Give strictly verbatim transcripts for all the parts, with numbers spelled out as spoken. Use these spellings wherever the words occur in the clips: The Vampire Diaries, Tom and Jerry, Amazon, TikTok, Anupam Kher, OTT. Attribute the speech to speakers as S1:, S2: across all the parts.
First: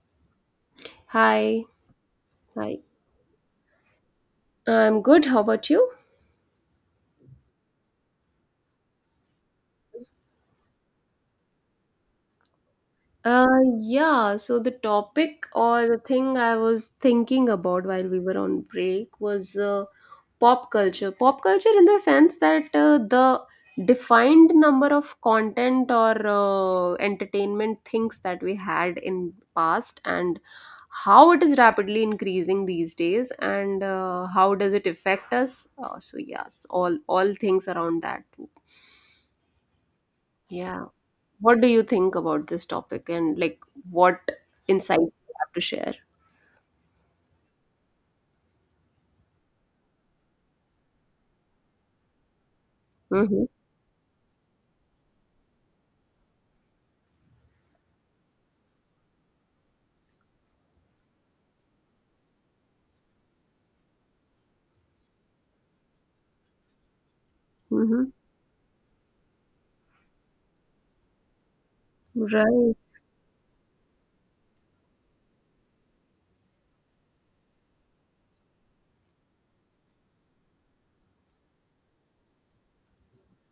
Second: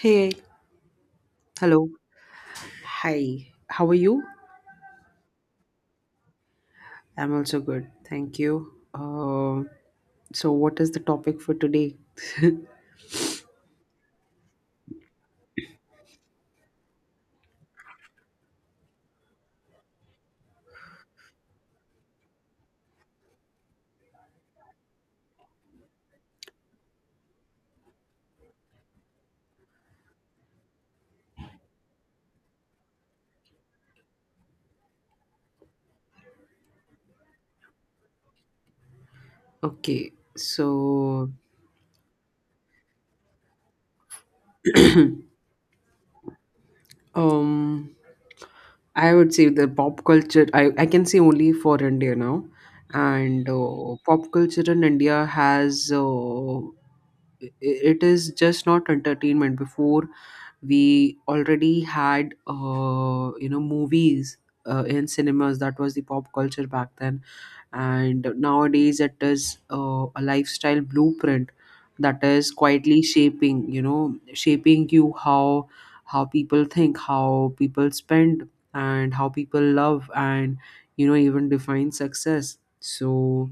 S1: Hey,
S2: Hi.
S1: hello.
S2: Hi.
S1: Hi, how are you?
S2: I'm good. How about you?
S1: I'm also good. Thank you. Uh, so, what is the topic for today?
S2: Uh, yeah, so the topic or the thing I was thinking about while we were on break was uh, pop culture. Pop culture in the sense that uh, the defined number of content or uh, entertainment things that we had in past, and how it is rapidly increasing these days, and uh, how does it affect us? Uh, so yes, all all things around that too.
S1: Okay,
S2: Yeah.
S1: so
S2: What do you think about this topic, and like what insights you have to share?
S1: um, I would say the pop culture. I I can say only for India now,
S2: Mm-hmm.
S1: and uh, pop culture in India has uh, i- i- it is just not entertainment. Before, we already had uh, you know movies uh, in cinemas. That was the pop culture back then,
S2: Mm-hmm.
S1: and nowadays it is uh, a lifestyle blueprint that is
S2: Right.
S1: quietly shaping you know shaping you how how people think, how people spend, and how people love, and you know even define success. So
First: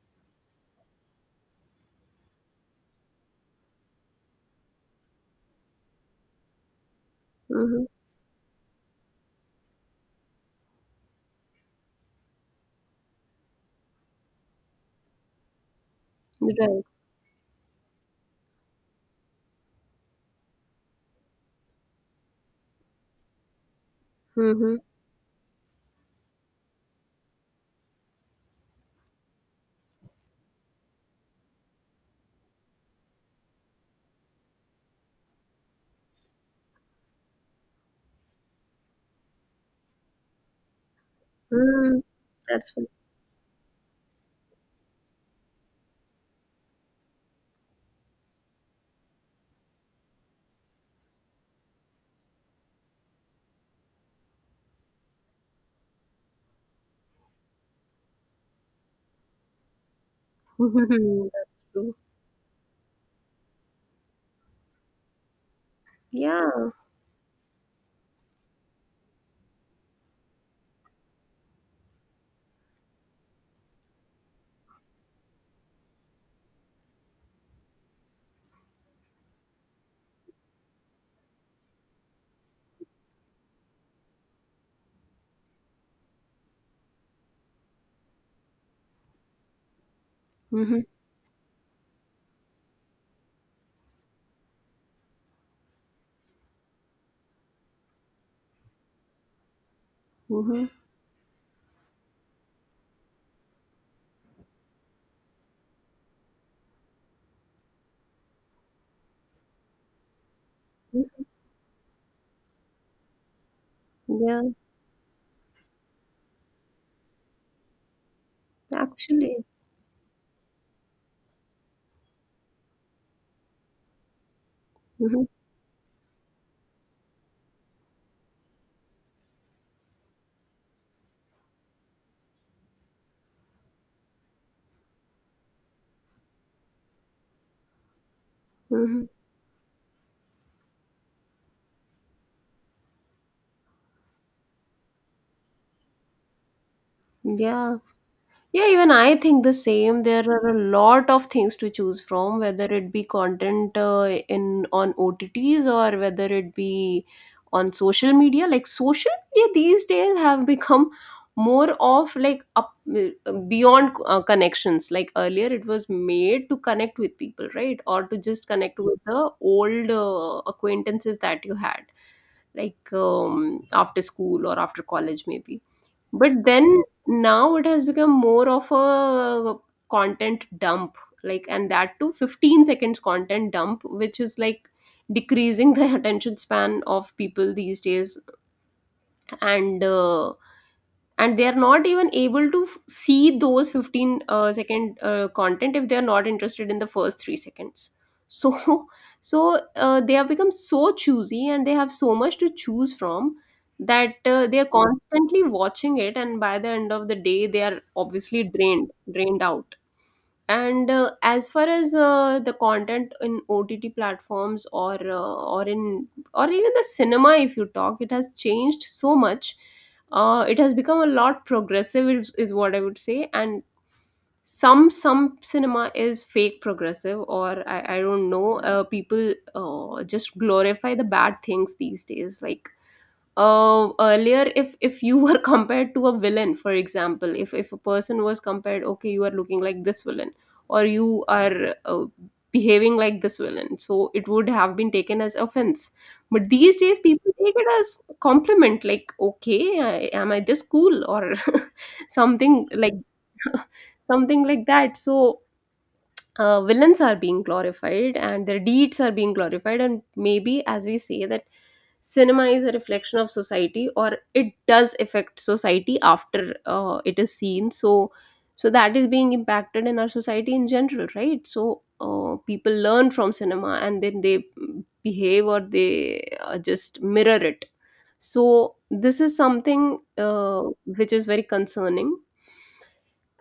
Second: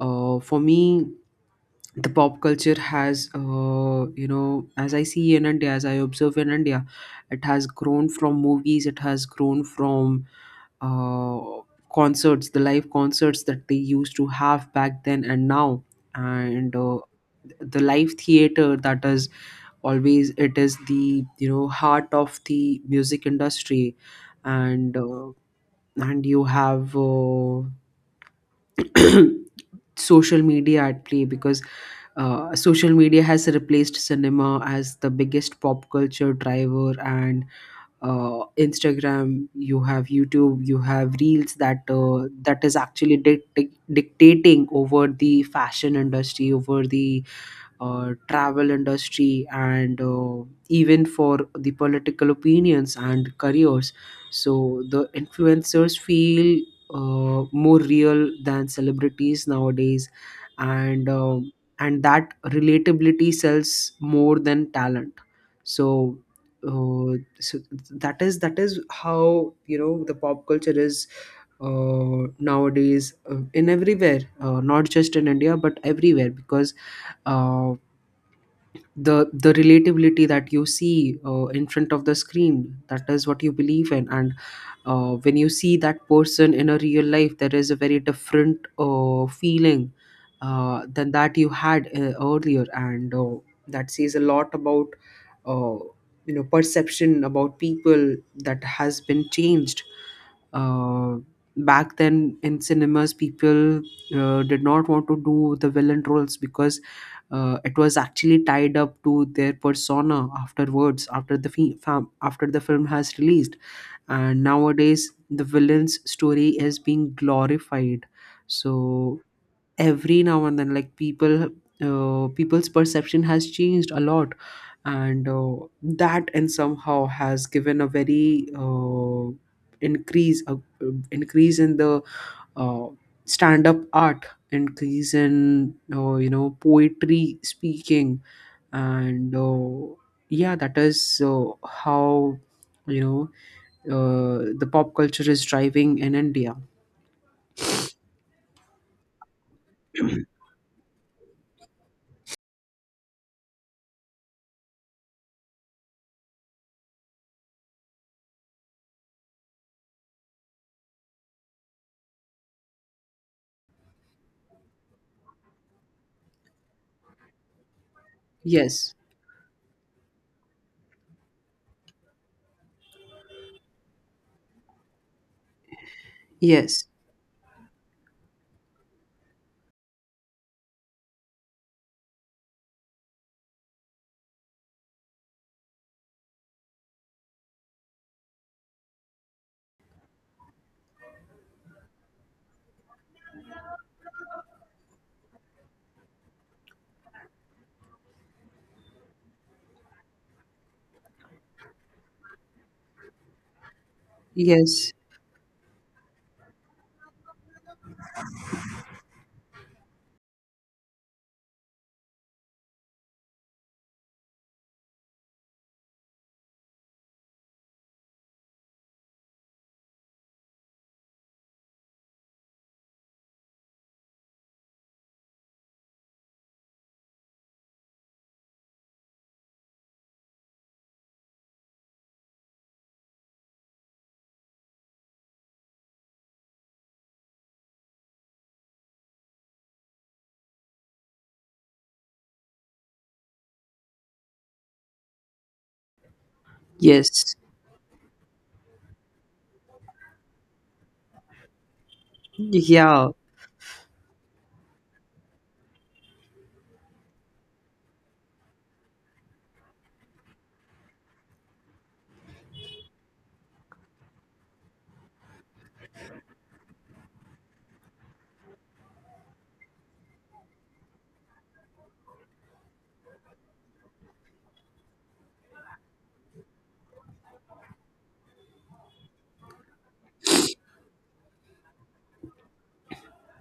S1: uh, for me, the pop culture has uh, you know as I see in India, as I observe in India, it has
S2: Mm-hmm.
S1: grown from movies, it has grown from uh, concerts, the live concerts that they used to have back then and now, and
S2: Right.
S1: uh, the live theater, that is always it is the you know heart of the music industry.
S2: Mm-hmm.
S1: And uh, and you have uh, social media at play, because uh, social media has replaced cinema as the biggest pop culture driver. And uh, Instagram, you have YouTube, you have reels, that
S2: Mm.
S1: uh, that
S2: That's
S1: is
S2: fine.
S1: actually dic- dic- dictating over the fashion industry, over the uh, travel industry, and uh, even for the political opinions and careers. So the influencers feel uh, more real than celebrities nowadays, and um
S2: That's true.
S1: and that relatability sells more than talent. so
S2: Yeah.
S1: uh, so that is that is how, you know the pop culture is, uh, nowadays, uh, in everywhere, uh, not just in India but everywhere, because uh the the relatability that you see uh, in front of the screen, that is what you believe in. And uh, when you see that person in a real life, there is a very different uh, feeling
S2: Mm-hmm.
S1: uh, than that you had uh, earlier. And uh, that says a lot about, uh, you know perception about people that has been changed.
S2: Mm-hmm.
S1: uh, Back then in cinemas, people uh, did not want to do the villain roles, because uh, it was actually tied up to their persona afterwards,
S2: Mm-hmm.
S1: after the fi- fam- after the film has released.
S2: Yeah.
S1: And nowadays, the villain's story is being glorified. So
S2: Actually.
S1: every now and then, like, people uh, people's perception has changed a lot.
S2: Mm-hmm.
S1: And uh, that and somehow has given a very uh, increase, a, uh, increase in the uh, stand up art, increase in, uh, you know poetry speaking.
S2: Mm-hmm.
S1: And uh, yeah, that is uh, how, you know uh, the pop culture is driving in India.
S2: Yeah. Yeah, even I think the same. There are a lot of things to choose from, whether it be content uh, in on O T Ts, or whether it be on social media. Like social media these days have become more of like up uh, beyond uh, connections. Like earlier, it was made to connect with people, right, or to just connect
S1: Yes,
S2: with the old uh, acquaintances that you had, like um, after school or after college, maybe, but then
S1: yes,
S2: now it has become more of a content dump, like, and that too fifteen seconds content dump, which is like decreasing the attention span of people these days. and uh, and they are not even able to f- see those fifteen uh, second uh, content if they are not interested in the first three seconds. So so uh, they have become so choosy, and they have so much to choose from, that uh, they are
S1: yes.
S2: constantly watching it, and by the end of the day they are obviously drained drained out. And uh, as far as uh, the content in O T T platforms or uh, or in or even the cinema, if you talk, it has changed so much. Uh, it has become a lot progressive, is, is what I would say. And some some cinema is fake progressive, or I, I don't know. Uh, people uh, just glorify the bad things these days, like uh, earlier, if if you were compared to a villain, for example, if if a person was compared, okay, you are looking like this villain, or you are uh, behaving like this villain, so it would have been taken as offense. But these days people
S1: Yes.
S2: take it as compliment, like, okay, I, am I this cool or something like
S1: Yeah,
S2: something like that. So uh, villains are being glorified and their deeds are being glorified. And maybe as we say that cinema is a reflection of society, or it does affect society after uh, it is seen. So so that is being impacted in our society in general, right? So uh, people learn from cinema and then they behave, or they uh, just mirror it. So this is something uh, which is very concerning.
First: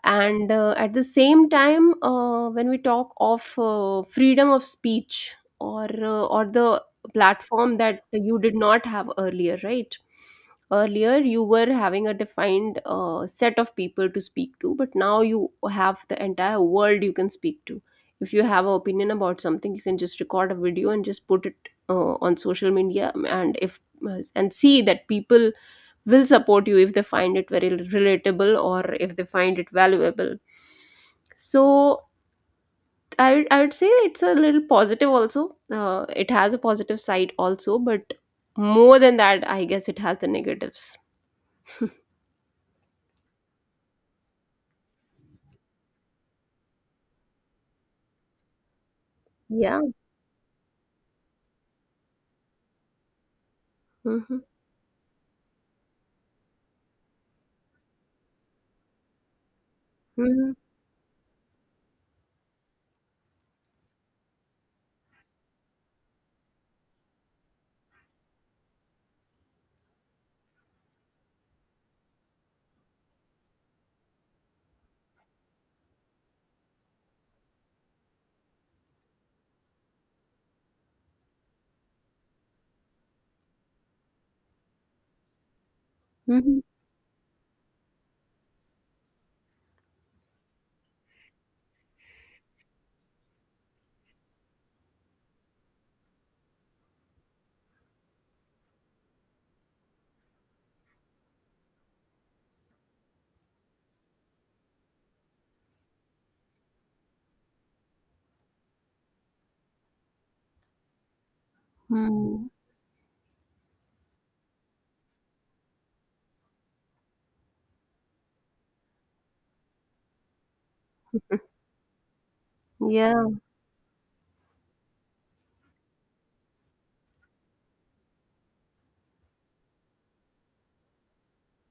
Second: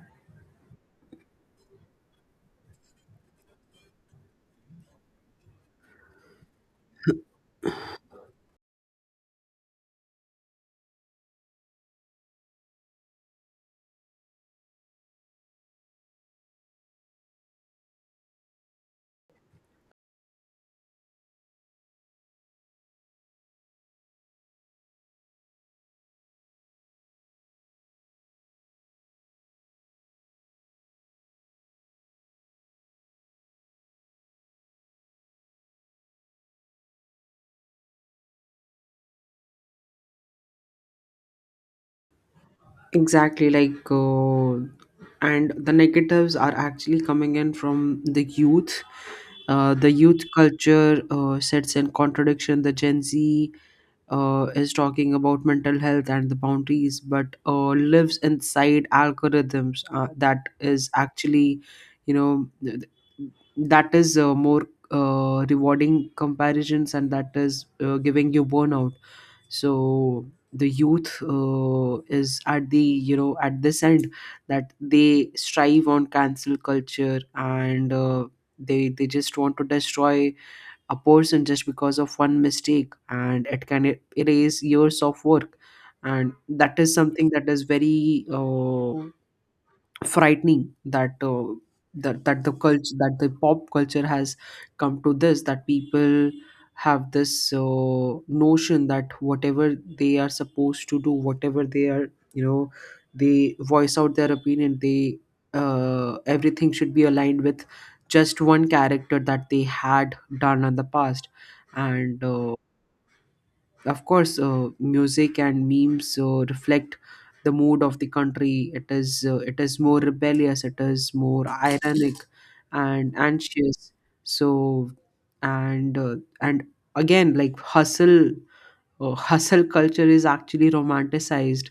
S2: And uh, at the same time, uh, when we talk of uh, freedom of speech or uh, or the platform that you did not have earlier, right? Earlier you were having a defined uh, set of people to speak to, but now you have the entire world you can speak to. If you have an opinion about something, you can just record a video and just put it uh, on social media, and if uh, and see that people will support you if they find it very relatable, or if they find it valuable. So I, would- I would say it's a little positive also. Uh, it has a positive side also, but more than that I guess it has the negatives.
S1: exactly. Like, uh, and the negatives are actually coming in from the youth. Uh,
S2: Yeah.
S1: the youth culture uh, sets in contradiction. The Gen Z
S2: Mm-hmm.
S1: uh, is talking about mental health and the boundaries, but uh, lives inside algorithms, uh, that
S2: Mm-hmm.
S1: is actually, you know, th- th- that is uh, more uh, rewarding comparisons, and that is uh, giving you burnout. So the youth uh, is at the, you know at this end, that they strive on cancel culture. And uh, they they just want to destroy a person just because of one mistake, and it can e- erase years of work. And
S2: Mm-hmm.
S1: that is something that is very uh, frightening, that uh, that that the culture that the pop culture has come to this, that people have this uh, notion that whatever they are supposed to do, whatever they are, you know they voice out their opinion, they uh, everything should be aligned with just one character that they had done in the past. And
S2: Hmm.
S1: uh, of course, uh, music and memes uh, reflect the mood of the country. It is uh, it is more rebellious, it is more ironic and
S2: Yeah.
S1: anxious. So, and uh, and again, like, hustle uh, hustle culture is actually romanticized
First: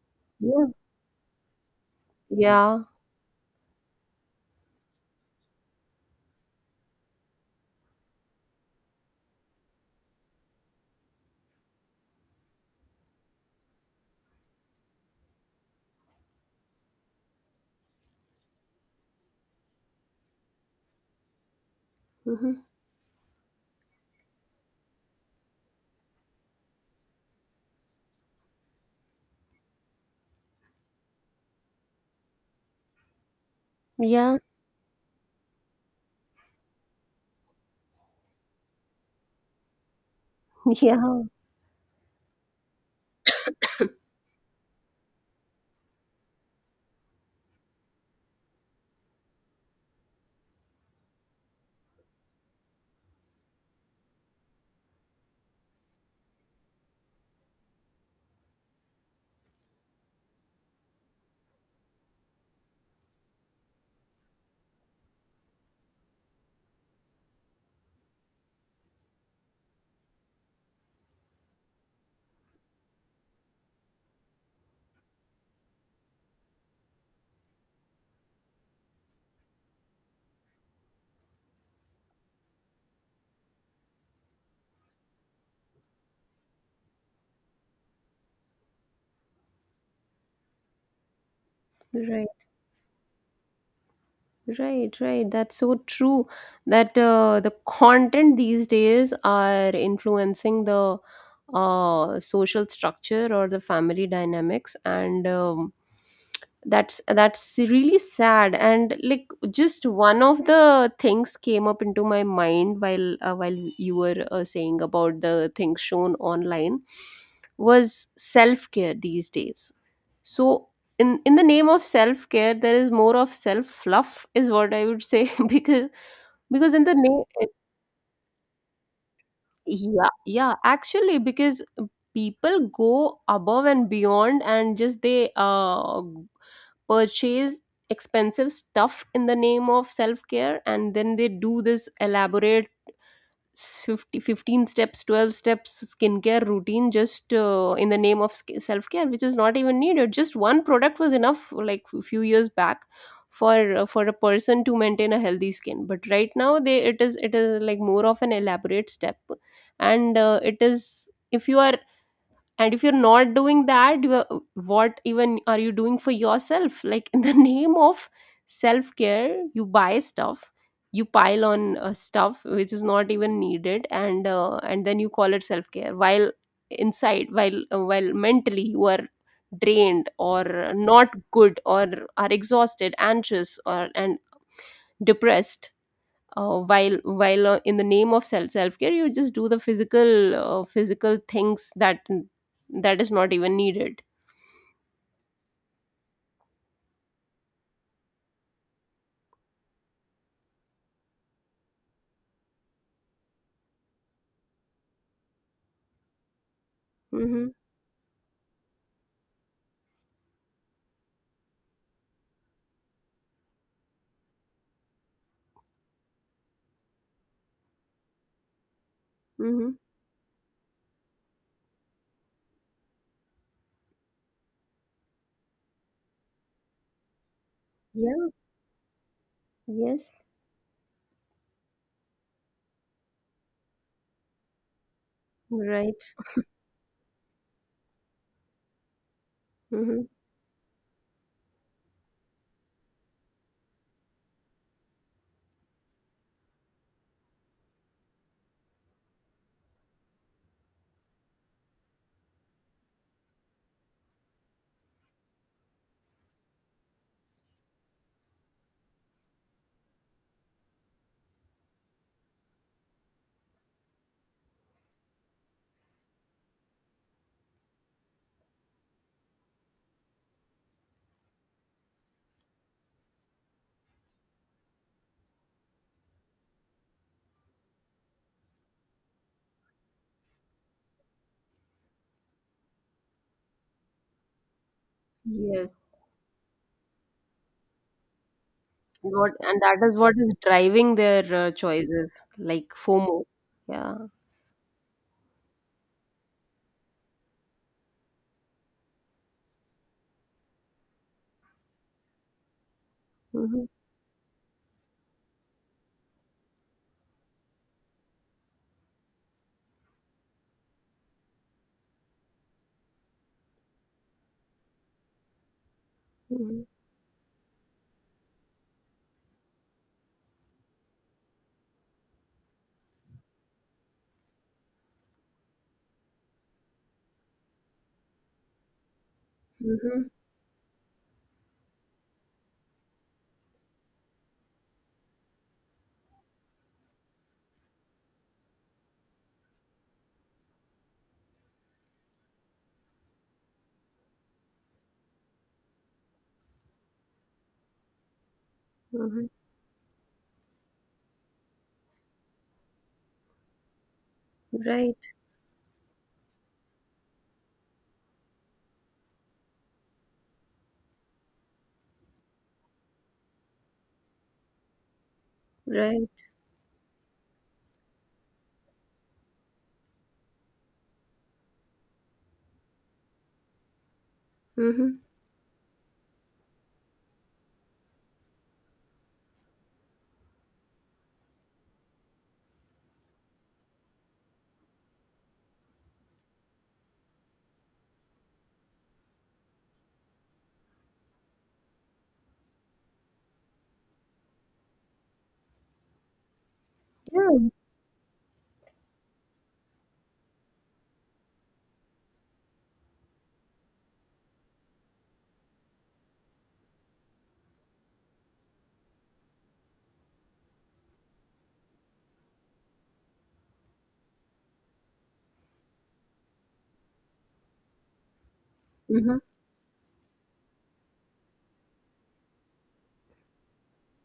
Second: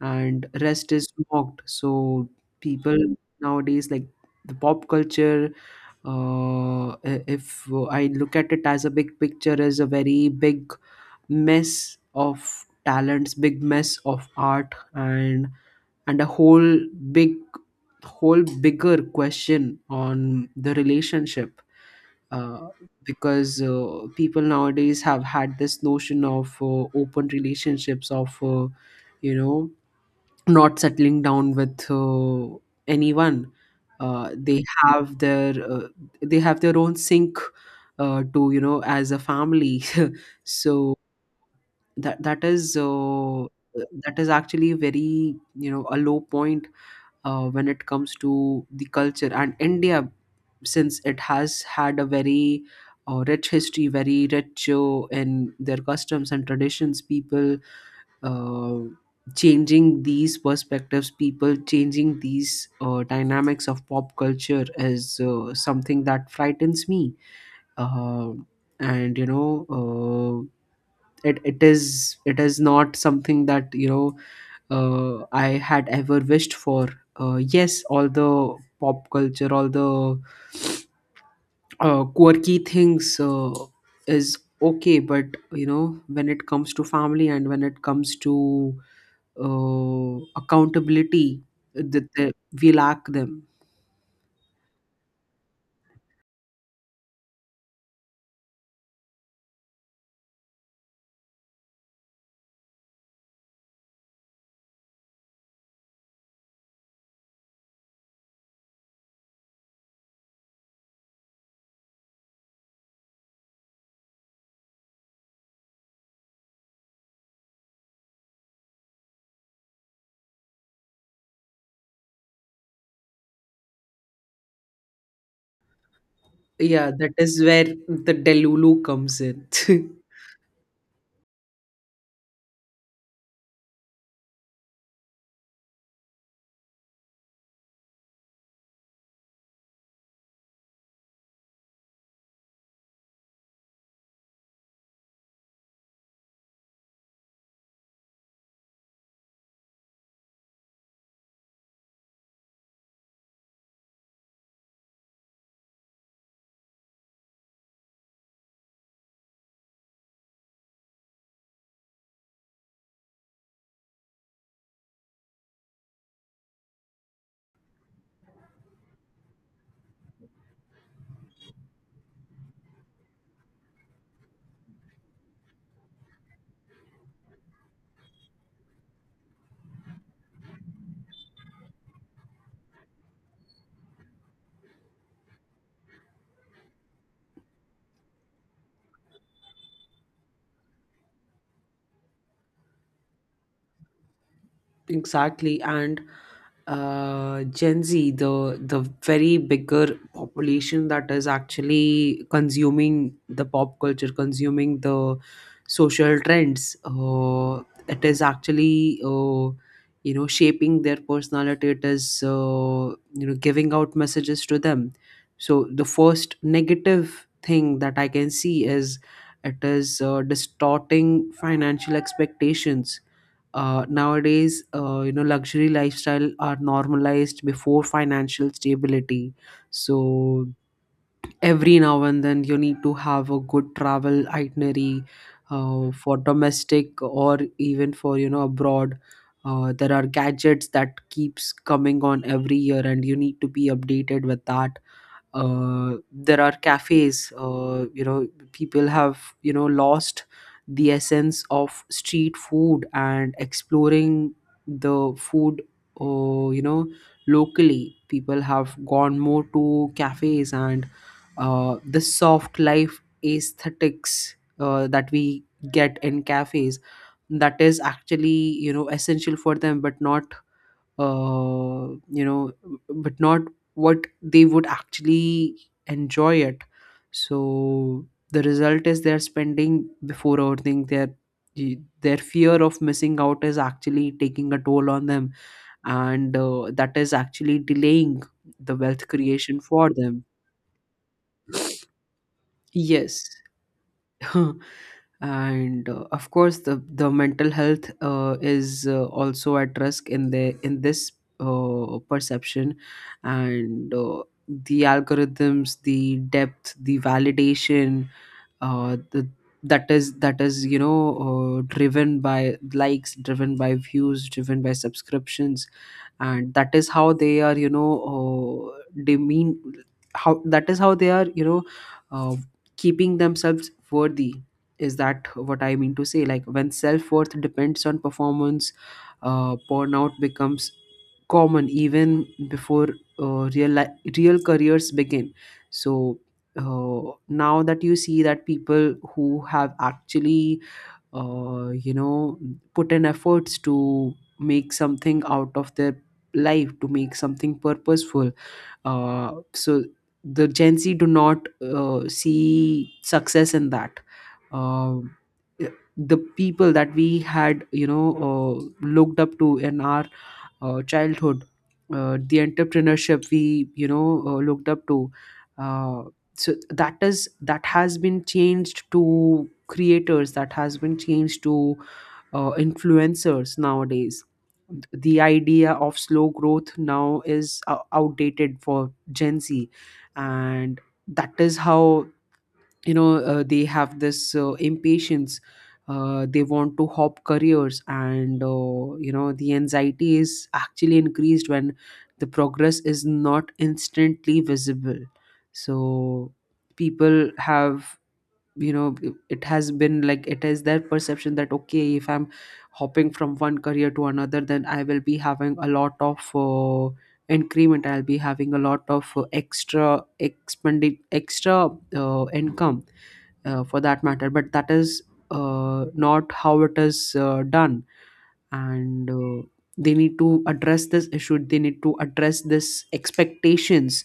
S1: and
S2: Yeah.
S1: rest is mocked. So
S2: Yeah.
S1: people nowadays, like, the pop culture, uh, i- if I look at it as a big picture, is a very big mess of talents, big mess of art, and and a whole big whole bigger question on the relationship.
S2: Mm-hmm.
S1: uh, because uh, people nowadays have had this notion of uh, open relationships, of, uh, you know not settling down with uh, anyone. uh,
S2: Yeah.
S1: they have their uh, they have their own sink, uh, to, you know as a family so
S2: Yeah.
S1: that that is uh, that is actually very, you know a low point uh, when it comes to the culture and India, since it has had a very uh, rich history, very rich uh, in their customs and traditions. People uh, changing these perspectives, people changing these uh, dynamics of pop culture is uh, something that frightens me. Uh, and you know uh, it, it is it is not something that, you know uh, I had ever wished for. Uh, yes, all the pop culture, all the uh, quirky things uh, is okay. But, you know when it comes to family and when it comes to uh, accountability, that the,
S2: Right.
S1: we lack them.
S2: Right, right. That's so true. That uh, the content these days are influencing the uh, social structure or the family dynamics, and um, that's that's really sad. And like, just one of the things came up into my mind while uh, while you were uh, saying about the things shown online was self care these days. So in in the name of self care there is more of self fluff is what I would say because because in
S1: Yeah,
S2: the
S1: that is
S2: name
S1: where the delulu comes in
S2: Yeah, yeah, actually, because people go above and beyond, and just they uh purchase expensive stuff in the name of self care, and then they do this elaborate Fifty, fifteen steps twelve steps skincare routine, just uh, in the name of sk- self-care, which is not even needed. Just one product was enough, like a few years back, for uh, for a person to maintain a healthy skin. But right now, they it is, it is like more of an elaborate step. And uh, it is, if you are, and if you're not doing that, you are- what even are you doing for yourself? Like, in the name of self care, you buy stuff, you pile on uh, stuff which is not even needed, and uh, and then you call it self care, while inside, while uh, while mentally you are drained or not good, or are exhausted, anxious or, and depressed, uh, while while uh, in the name of self self care you just do the physical uh, physical things that that is not even needed.
S1: Exactly. And uh, Gen Z, the the very bigger population that is actually consuming the pop culture, consuming the social trends.
S2: Mm-hmm.
S1: Uh, it is actually, uh, you know shaping their personality. It is, uh, you know giving out messages to them. So the first negative thing that I can see is, it
S2: Mm-hmm.
S1: is uh, distorting financial expectations uh, nowadays. Uh, you know, luxury lifestyle are normalized before
S2: Yeah.
S1: financial stability.
S2: Yes.
S1: So every now and then, you need to have a good travel itinerary uh,
S2: Right.
S1: for domestic or even for, you know abroad. Uh, there
S2: Mm-hmm.
S1: are gadgets that keeps coming on every year, and you need to be updated with that. Uh, there are cafes. Uh, you know people have you know lost the essence of street food and exploring the food, uh, you know locally. People have gone more to cafes, and uh, the soft life aesthetics uh, that we get in cafes, that is actually, you know essential for them, but not uh, you know, but not what they would actually enjoy it. So the result is, they're spending before overthink, their their fear of missing out is actually taking a toll on them.
S2: Yes.
S1: And uh, that is actually delaying the wealth
S2: What,
S1: creation
S2: and that
S1: for
S2: is what
S1: them.
S2: is driving their uh, choices, like FOMO.
S1: Yes
S2: Yeah.
S1: and uh, of course, the the mental health uh, is uh, also at risk in the, in this uh, perception.
S2: Mm-hmm.
S1: And uh, the algorithms, the depth, the validation, uh, th- that is that is, you know uh, driven by likes, driven by views, driven by subscriptions. And
S2: Mm-hmm.
S1: that is how they are, you know uh, demean. How That is how they are, you know uh, keeping themselves worthy. Is that what I mean to say. Like, when self-worth depends on performance, uh,
S2: Mm-hmm.
S1: burnout becomes common even before uh, real li- real careers begin. So uh, now that you see that people who have actually, uh, you know put in efforts to make something out of their life, to make something purposeful,
S2: Mm-hmm.
S1: uh, so the Gen Z do not uh, see success in that.
S2: Right.
S1: Um the people that we had, you know uh, looked up to in our uh, childhood, uh, the entrepreneurship we, you know uh, looked up to. Uh,
S2: Right.
S1: so that is that has been changed to creators. That has been changed to uh, influencers nowadays.
S2: Mm-hmm.
S1: The idea of slow growth now is uh, outdated for Gen Z, and that is how, you know uh, they have this uh, impatience. Uh, they want to hop careers, and, uh, you know the anxiety is actually increased when the progress is not instantly visible. So people
S2: Yeah.
S1: have, you know it has been like, it is their perception that, okay, if I'm hopping from one career to another, then I will be having a lot of uh, increment, I'll be having a lot of uh, extra expending extra uh, income uh, for that matter. But that is uh, not how it is uh, done. And
S2: Mm-hmm.
S1: uh, they need to address this issue, they need to address this expectations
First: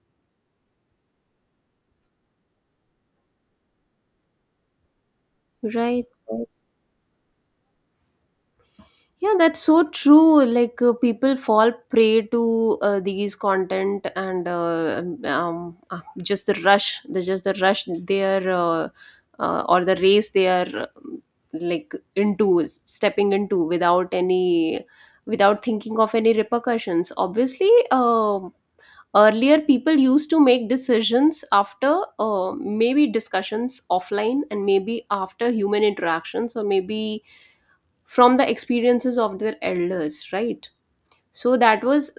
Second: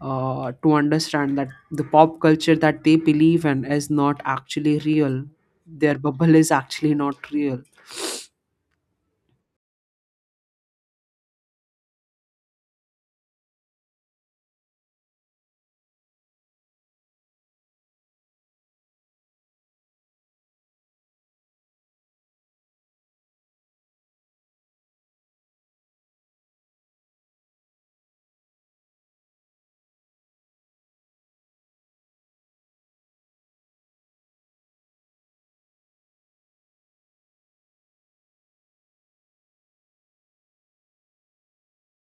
S1: uh, to understand that the pop culture that they believe in is not actually real, their
S2: Right.
S1: bubble is actually not real.
S2: Yeah, that's so true. Like uh, people fall prey to uh, these content and uh, um, um, uh, just the rush, the just the rush they are uh, uh, or the race they are, um, like, into stepping into without any, without thinking of any repercussions. Obviously, um earlier people used to make decisions after uh, maybe discussions offline, and maybe after human interactions, or maybe from the experiences of their elders, right? So that was,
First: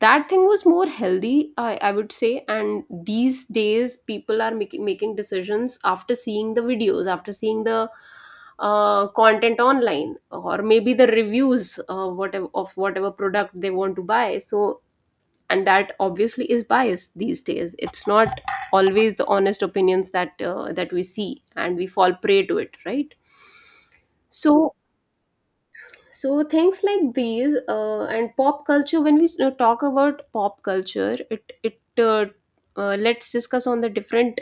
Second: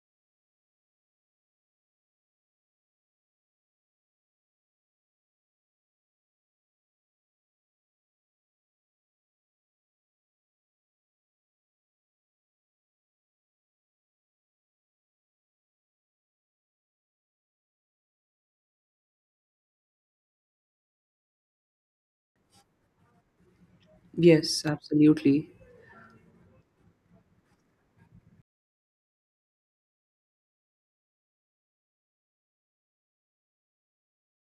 S2: that thing was more healthy, I, I would say. And these days, people are making making decisions after seeing the videos, after seeing the uh, content online, or maybe the reviews uh, whatever, of whatever product they want to buy. So, and that obviously is biased these days. It's not always the honest opinions that uh, that we see, and we fall prey to it, right?
S1: Yes,
S2: So
S1: absolutely.
S2: so things like these uh, and pop culture, when we s- uh, talk about pop culture, it it uh, uh, let's discuss on the different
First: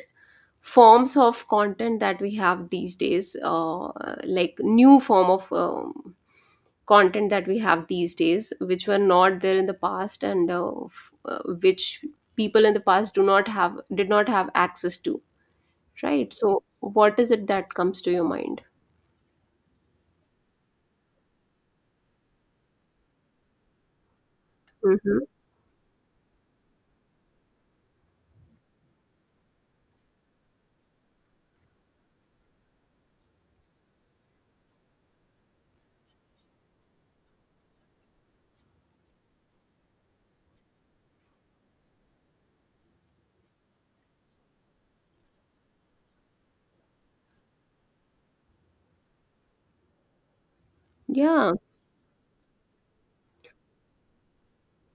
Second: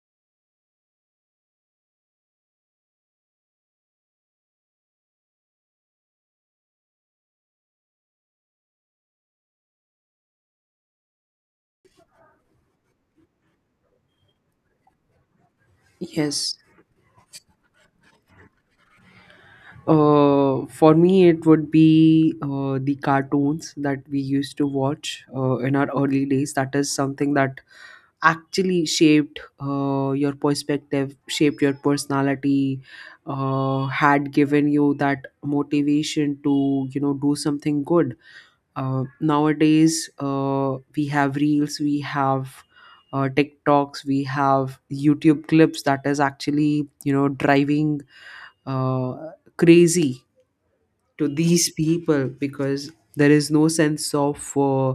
S2: forms of content that we have these days, uh, like new form of um, content that we have these days which were not there in the past, and uh, f- uh, which people in the past do not have did not have access to, right?
S1: Yes.
S2: So what is it that comes to your mind?
S1: Uh, for me, it would be uh, the cartoons that we used to
S2: Hmm.
S1: watch uh, in our early days. That is something that actually shaped uh, your perspective, shaped your personality, uh, had given you that motivation to, you know do something good. Uh, nowadays, uh, we have reels, we have uh, TikToks, we have YouTube clips that is actually, you know driving uh, crazy to
S2: Yeah.
S1: these people, because there is no sense of uh,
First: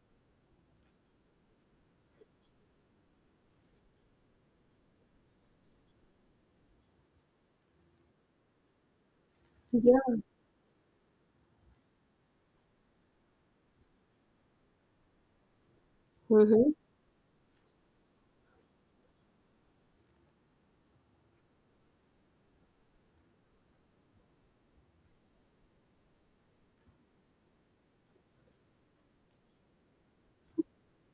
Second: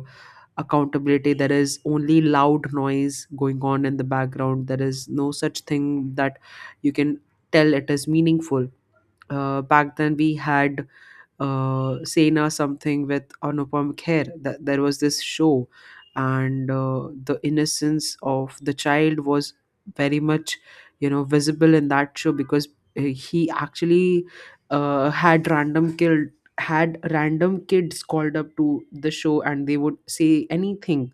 S1: accountability, there is only loud noise going on in the background, there is no such thing that you can tell it is meaningful. Uh, back then
S2: Yeah.
S1: we had uh, Sena something with Anupam Kher. That there was this show, and
S2: Hmm.
S1: uh, the innocence of the child was very much, you know, visible in that show because uh, he actually uh, had random killed had random kids called up to the show and they would say anything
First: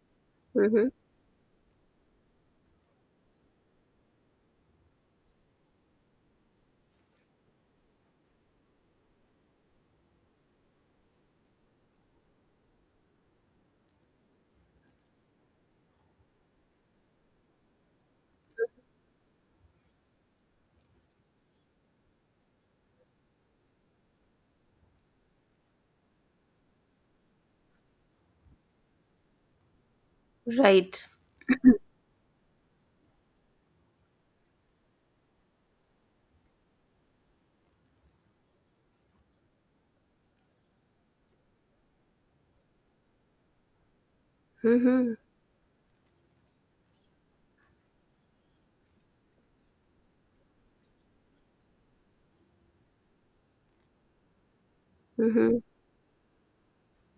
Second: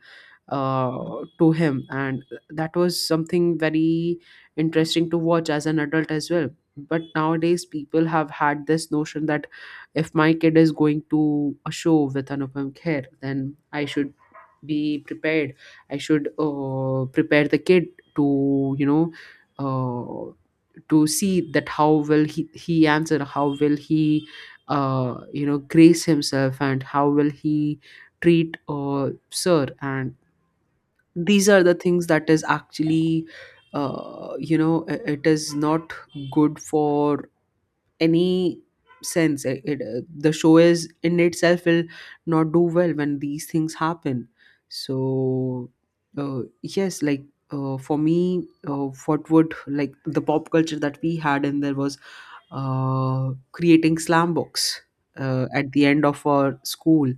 S2: Hmm.
S1: uh, to him. And that was something very interesting to watch as an adult as well. But nowadays people have had this notion that if my kid is going to a show with Anupam Kher, then I should be prepared. I should uh, prepare the kid to you know uh, to see that how will he, he answer, how will he uh, you know grace himself, and how will he treat uh, sir. And
S2: Right.
S1: these are the things that is actually uh, you know i- it is not good for any sense. It, it, uh, the show is in itself will not do well when these things happen.
S2: Mhm.
S1: So uh, yes, like uh, for me, uh, what would like the pop culture that we had, and there was uh, creating slam books uh,
S2: Mhm.
S1: at the end of our school.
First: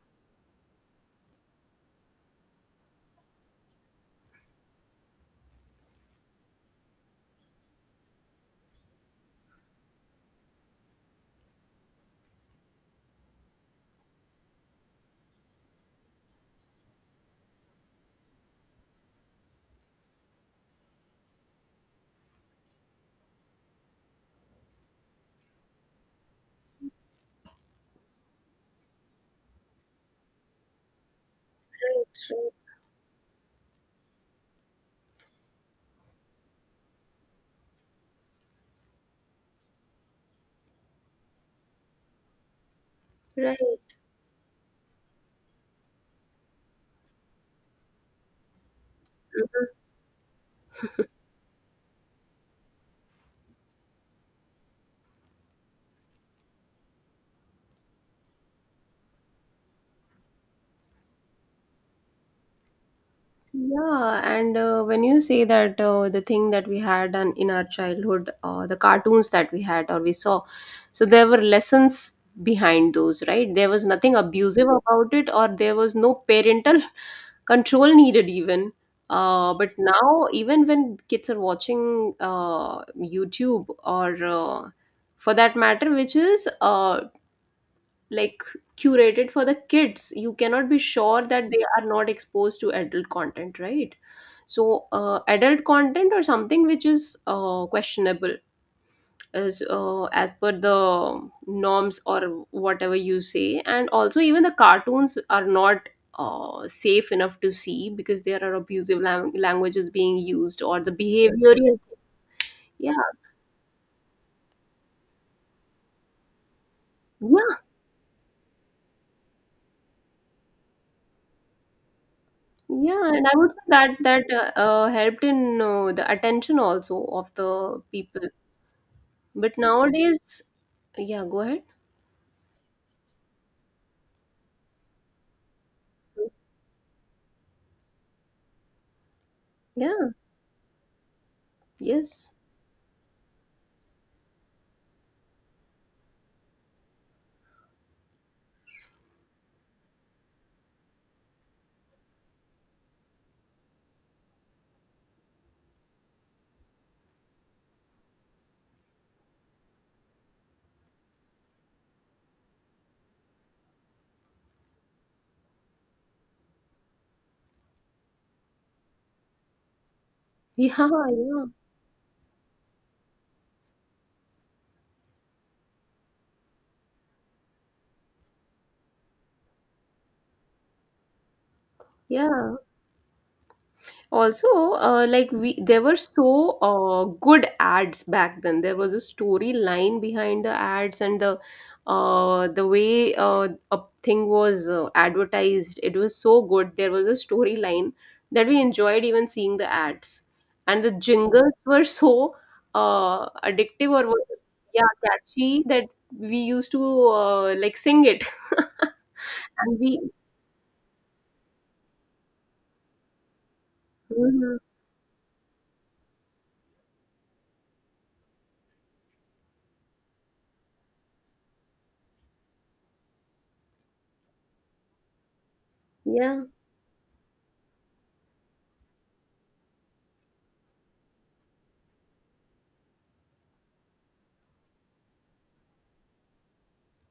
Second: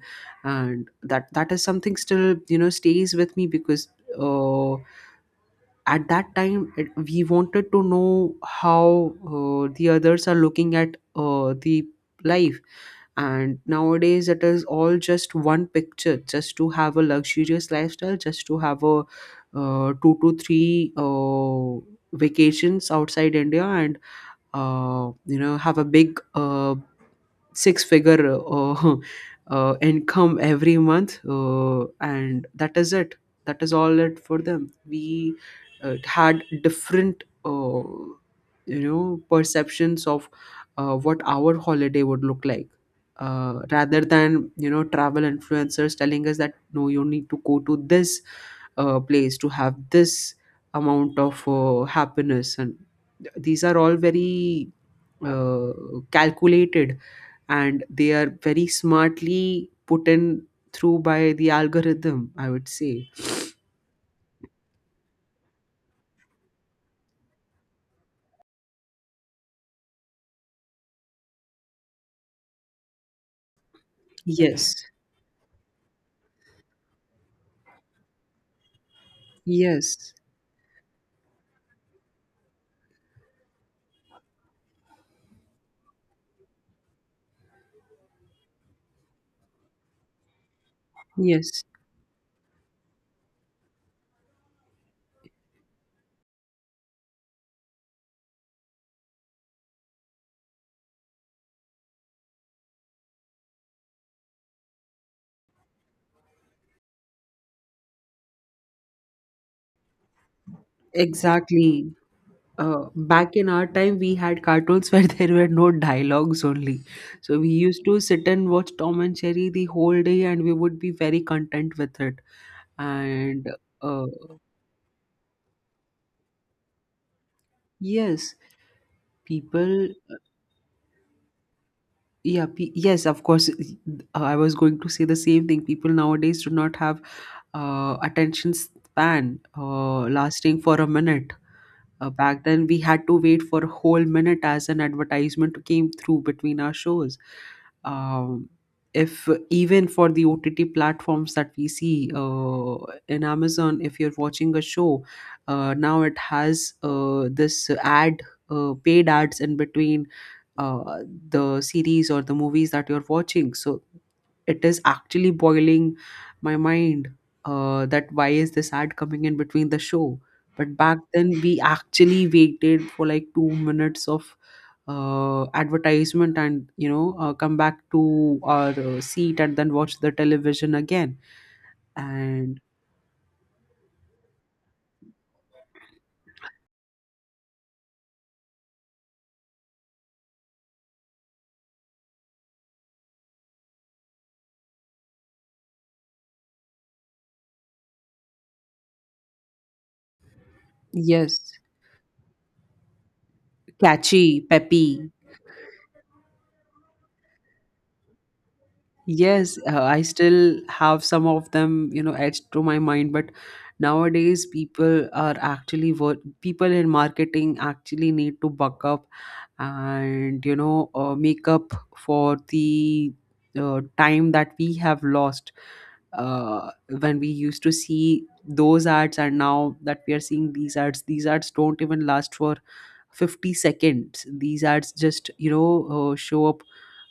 S1: And that that is something still you know stays with me because uh, at that time it, we wanted to know how uh, the others are looking at uh, the life. And nowadays it is all just one picture, just to have a luxurious lifestyle, just to have a uh, two to three uh, vacations outside India, and uh, you know have a big uh, six figure uh, uh, income every month, uh, and
S2: Right,
S1: that is it. That is all it for them. We uh, had different uh, you know perceptions of uh, what our holiday would look like, uh,
S2: right,
S1: rather than you know travel influencers telling us that no, you need to go to this uh, place to
S2: right.
S1: have this amount of uh, happiness. And th- these are all very uh, calculated, and they are very smartly put in through by the algorithm, I would say.
S2: Yeah, and uh, when you say that uh, the thing that we had on, in our childhood, uh, the cartoons that we had or we saw, so there were lessons behind those, right? There was nothing abusive
S1: Yes,
S2: about it, or there was no parental control needed, even. Uh, but
S1: yes,
S2: now, even when kids are watching uh, YouTube or uh, for that matter, which is uh, like curated for the kids, you cannot be sure that
S1: yes,
S2: they are not exposed to adult content, right? So uh, adult content or something which is uh, questionable, as uh, as per the norms or whatever you say. And also even the cartoons are not uh, safe enough to see, because there are abusive lang- languages being used, or the behavioral,
S1: exactly. Uh,
S2: yeah.
S1: back in our time, we had cartoons where there were no dialogues only. So we
S2: Yeah.
S1: used to sit and watch Tom and Jerry the whole day, and we would be very content with it.
S2: Yeah. And I
S1: And
S2: would say that
S1: uh,
S2: that uh, uh, helped in uh, the attention also of the people.
S1: yes,
S2: But
S1: people,
S2: nowadays, yeah, go ahead.
S1: yeah, pe- yes, of course. I was going to say the same thing. People nowadays do not have uh, attention span uh,
S2: Yeah,
S1: lasting for a minute. Uh,
S2: yes.
S1: back then, we had to wait for a whole minute as an advertisement came through between our shows. Um, if even for the O T T platforms that we see uh, in Amazon, if you're watching a show, uh, now it has uh, this ad, uh, paid ads in between uh, the series or the movies that you're watching. So it is actually boiling my mind uh, that why is this ad coming in between the show. But
S2: Yeah,
S1: back then,
S2: yeah,
S1: we actually waited for like two minutes of uh, advertisement and, you know, uh, come back to our uh, seat and then watch the television again.
S2: yeah.
S1: And
S2: Also, uh, like we, there were so uh, good ads back then. There was a storyline behind the ads, and the uh, the way uh, a thing was uh, advertised, it was so good. There was a storyline that we enjoyed even seeing the ads, and the
S1: yes,
S2: jingles were so uh, addictive or what-
S1: catchy,
S2: yeah,
S1: peppy.
S2: catchy, that we used to uh, like sing it,
S1: Yes,
S2: and
S1: uh, I
S2: we.
S1: still have some of them, you know, etched to my mind. But nowadays,
S2: Mhm.
S1: people are actually work. People in marketing actually need to buck up and you know uh, make up for the uh, time that we have lost
S2: Yeah,
S1: uh, when we used to see those ads, and now that we are seeing these ads, these ads don't even last for fifty seconds. These ads just you know uh, show up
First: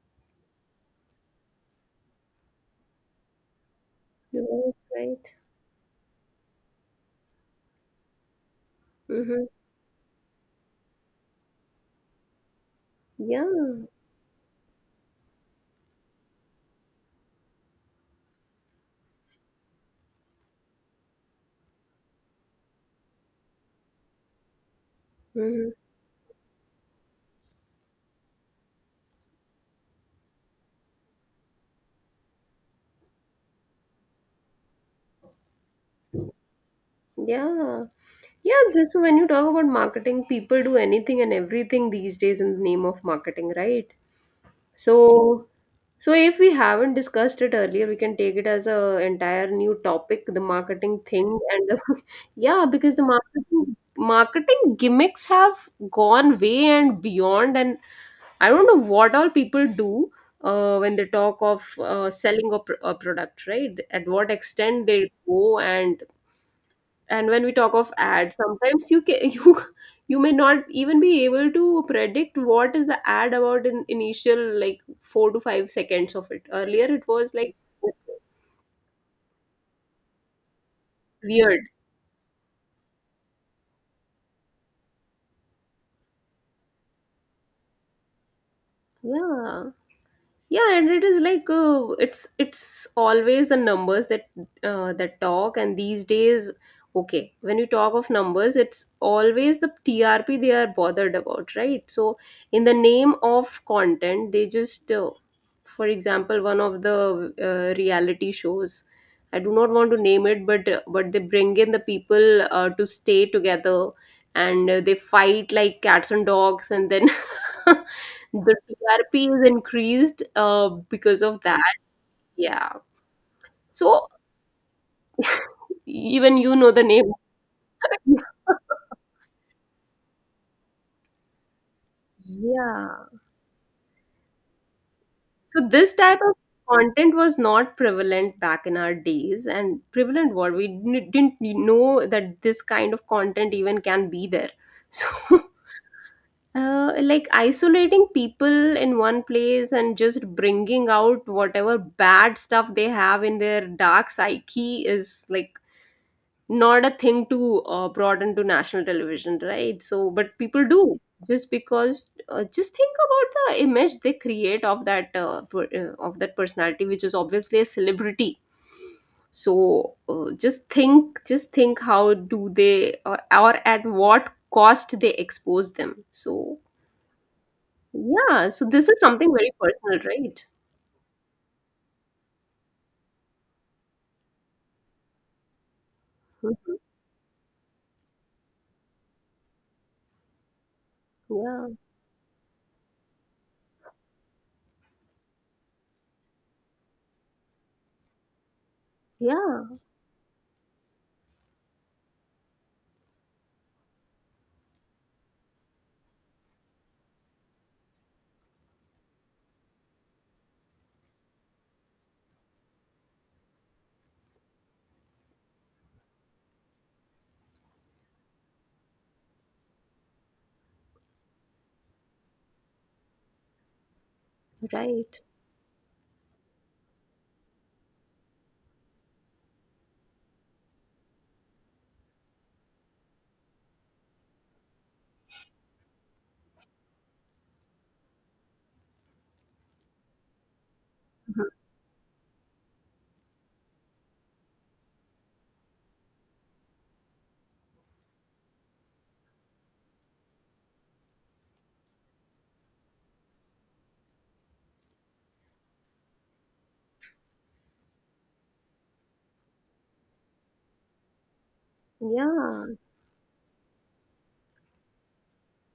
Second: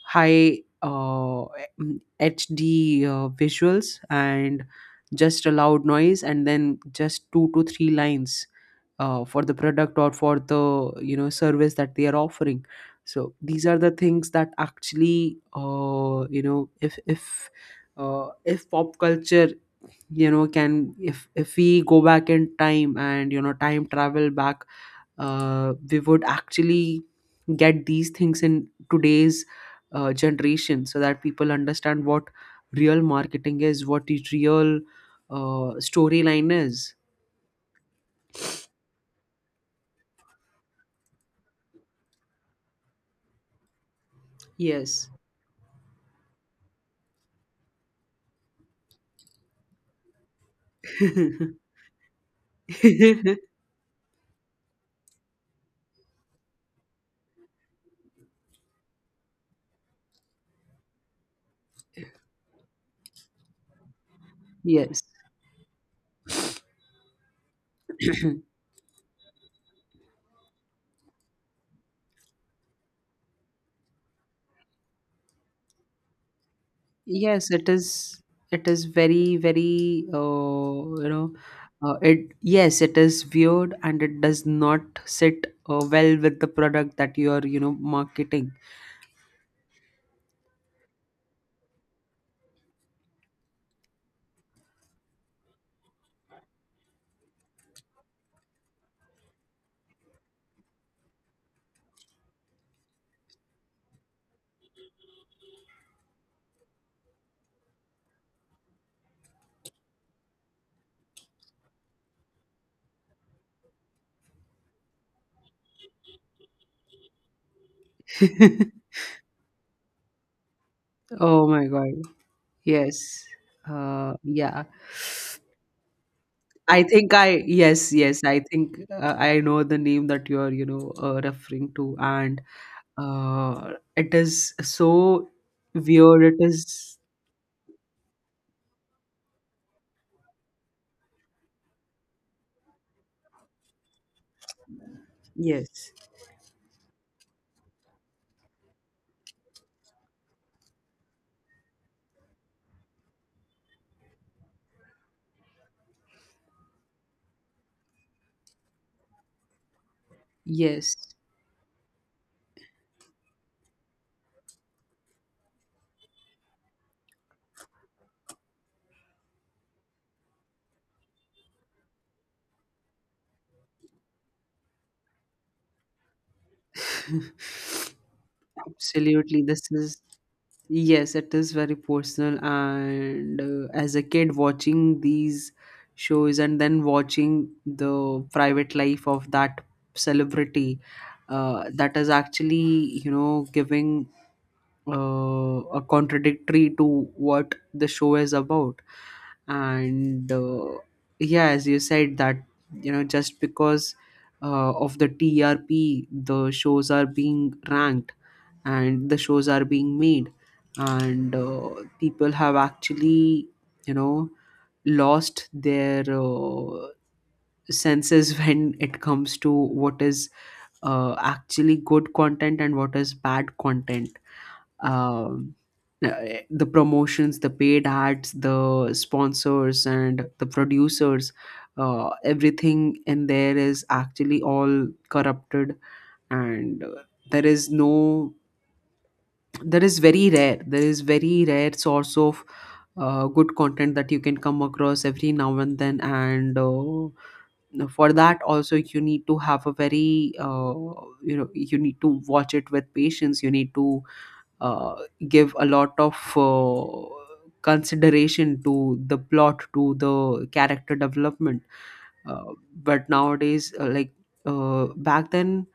S1: high uh, mm, H D uh, visuals and
S2: you're right.
S1: just a loud noise and then just two to three lines uh, for
S2: Mm-hmm.
S1: the product or for the you know service that they are offering. So
S2: Yeah.
S1: these are the things that actually uh, you know if if uh, if pop culture you know can, if if we go back in time and you know time travel back,
S2: Mhm.
S1: uh, we would actually get these things in today's uh, generation so that people understand what real marketing is, what the real uh, storyline is.
S2: Yeah. Yeah, this, so when you talk about marketing, people do anything and everything these days in the name of marketing, right?
S1: Yes.
S2: So, so if we haven't discussed it earlier, we can take it as a entire new topic, the marketing thing, and the, yeah, because the marketing marketing gimmicks have gone way and beyond, and I don't know what all people do uh, when they talk of uh, selling a, pr- a product, right? At what extent
S1: Yes.
S2: they go and and when we talk of ads sometimes you can you you may not even be able to predict what is the ad about in initial like four to five seconds of it earlier it was
S1: Yes,
S2: like
S1: it is. It is very, very, uh, you know,
S2: weird.
S1: uh, it yes, it is weird and it does not sit uh, well with the product that you are, you know, marketing.
S2: Yeah, yeah, and it is like uh, it's it's always the numbers that uh, that talk. And these days, okay, when you talk of numbers, it's always the TRP they are bothered about, right? So in the name of content, they just uh, for example, one of the uh, reality shows, I do not want to name it, but but they bring in the people uh, to stay together, and uh, they fight like cats and dogs, and then the T R P is increased uh, because of
S1: Oh
S2: that.
S1: my god.
S2: Yeah.
S1: Yes.
S2: So
S1: Uh, yeah.
S2: even you know the
S1: I
S2: name.
S1: think I, yes, yes, I think uh, I know the name that you're, you know, uh, referring to. And
S2: Yeah.
S1: uh, it is so
S2: So this type
S1: weird.
S2: of
S1: It is,
S2: content was not prevalent back in our days, and prevalent what we didn't didn't know that this kind of content even can be there. So
S1: yes,
S2: uh, like isolating people in one place and just bringing out whatever bad stuff they have in their dark psyche is like not a thing to uh, broaden to national television, right? So but people
S1: yes.
S2: do. Just because uh, just think about the image they create of that uh, per- uh, of that personality, which is obviously a celebrity. So uh, just think just think how do they, or, or at what cost they expose them. So yeah, so this is something
S1: Absolutely,
S2: very
S1: this
S2: personal,
S1: is
S2: right?
S1: yes, it is very personal. And uh, as a kid, watching these shows and
S2: Mhm.
S1: then watching the private life of that celebrity, uh,
S2: Yeah,
S1: that is actually you know giving uh, a contradictory to what the show is about.
S2: yeah,
S1: And uh, yeah, as you said that you know just because uh, of the T R P the shows are being ranked and the shows are being made. And uh, people have actually you know lost their uh, senses when it comes to what is uh, actually good content and what is bad content.
S2: right.
S1: um, uh, the promotions, the paid ads, the sponsors, and the producers, uh, everything in there is actually all corrupted, and uh, there is no, there is very rare, there is very
S2: Mhm.
S1: rare source of uh, good content that you can come across every now and then, and uh, for that also you need to have a very, uh, you know, you need to watch it with patience. You need to uh, give a lot of uh, consideration to the plot, to the character development. uh,
S2: Yeah.
S1: but nowadays uh, like uh, back then,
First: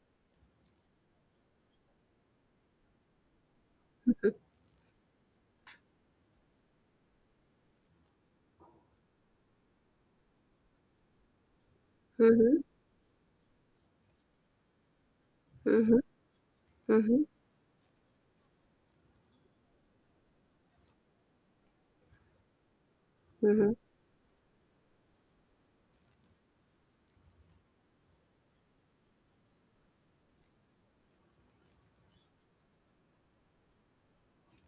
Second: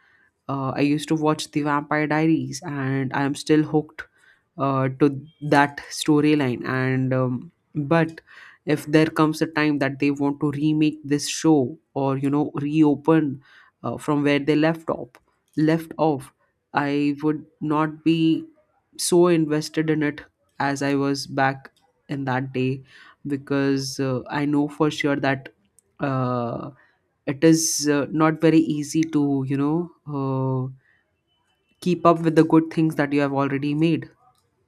S1: uh, I used to watch The Vampire Diaries, and I am still hooked
S2: Mhm.
S1: uh, to that storyline. And um, but if there comes a time that they want to remake this show or you know
S2: Mhm.
S1: reopen uh, from where they left off, left off, I
S2: Mhm.
S1: would not be so invested in it as I was back in that day
S2: Mhm.
S1: because uh, I know for sure that. Uh, it is uh, not very easy to you know uh, keep up with the good things that you have already made.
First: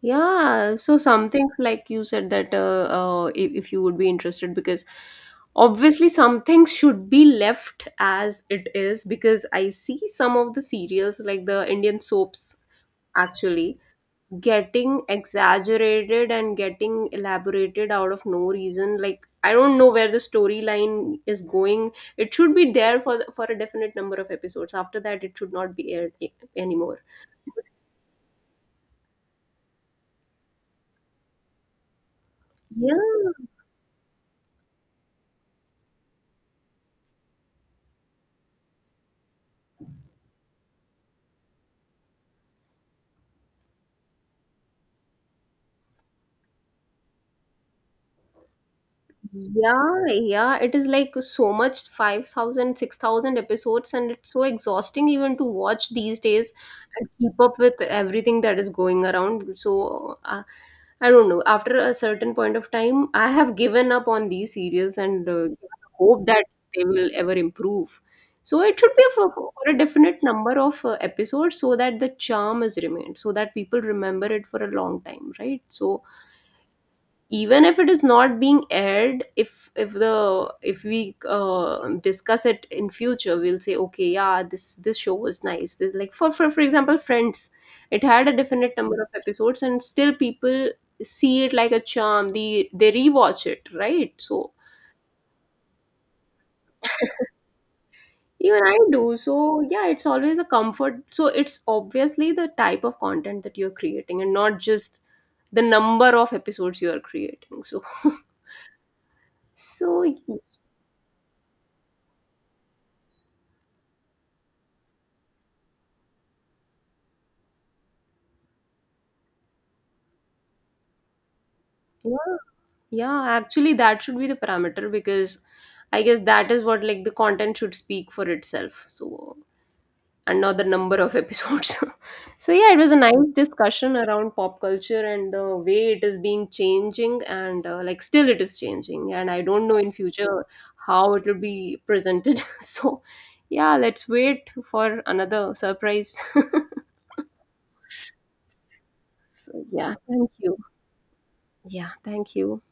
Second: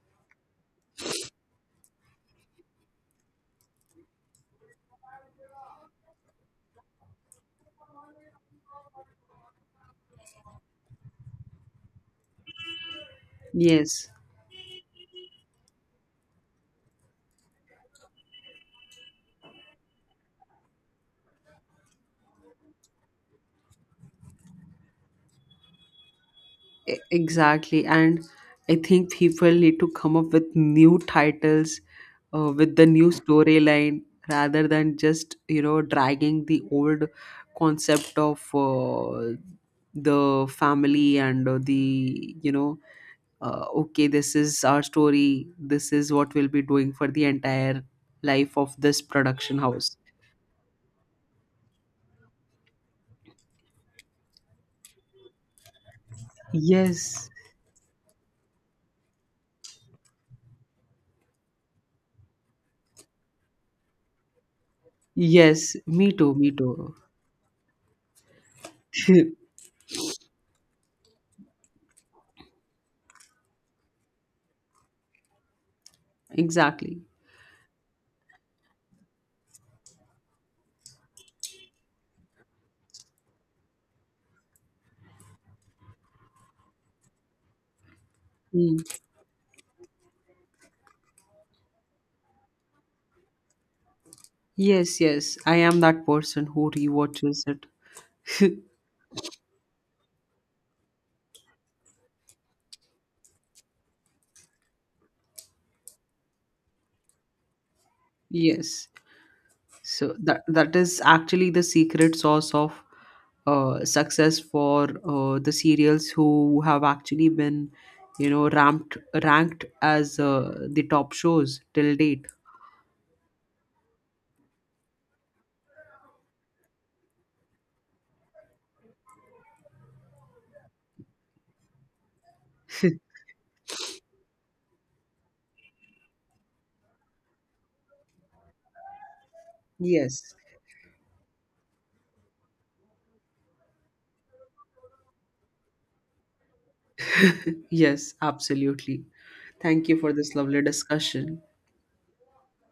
S2: Yeah, so some things, like you said, that uh, uh, if, if you would be interested, because obviously some things should be left as it is, because I see some of the serials like the Indian soaps actually
S1: Yes,
S2: getting exaggerated and getting elaborated out of no reason. Like, I don't know where the storyline is going. It should be there for for a definite number of episodes. After that, it should not be aired a-
S1: e-
S2: anymore.
S1: exactly. And I think people need to come up with new titles uh, with the
S2: Yeah.
S1: new storyline rather than just you know dragging the old concept of uh, the family and uh, the you know uh, okay, this is our story, this is what we'll be doing for the entire life of this production house.
S2: Yeah, yeah, it is like so much five thousand, six thousand episodes, and it's so exhausting even to watch these days and
S1: Yes,
S2: keep up with everything that is going around. So, uh, I don't know, after a certain point of time, I have given up on these series and uh,
S1: yes me
S2: hope
S1: too
S2: that
S1: me too
S2: they will ever improve. So it should be for, for a definite number of uh, episodes, so that the charm is remained, so that people remember it for a long time, right? So
S1: Exactly.
S2: even if it is not being aired, if if the if we uh, discuss it in future, we'll say, okay, yeah, this this show was nice. This, like, for, for for example, Friends, it had a definite
S1: Mm.
S2: number of episodes, and still people see it like a charm. They they rewatch it, right? So
S1: Yes, yes, I am that person who rewatches it.
S2: even I do. So yeah, it's always a comfort. So it's obviously the type of content that you're creating, and not just the number of episodes you are creating. So
S1: Yes,
S2: so
S1: so that that is actually the secret sauce of uh, success for uh, the serials who have actually been you know ranked ranked as uh, the top shows till date.
S2: yeah, yeah, actually that should be the parameter, because I guess that is what, like, the content should speak for itself. So, and not the number of episodes. So yeah, it was a nice discussion around pop culture, and the way it is being changing, and uh, like, still it is changing, and I don't know in
S1: Yes,
S2: future how it will be presented. So yeah, let's wait for another surprise.
S1: yes, absolutely.
S2: So
S1: Thank
S2: yeah,
S1: you for
S2: thank
S1: this
S2: you.
S1: lovely discussion.
S2: Yeah, thank you.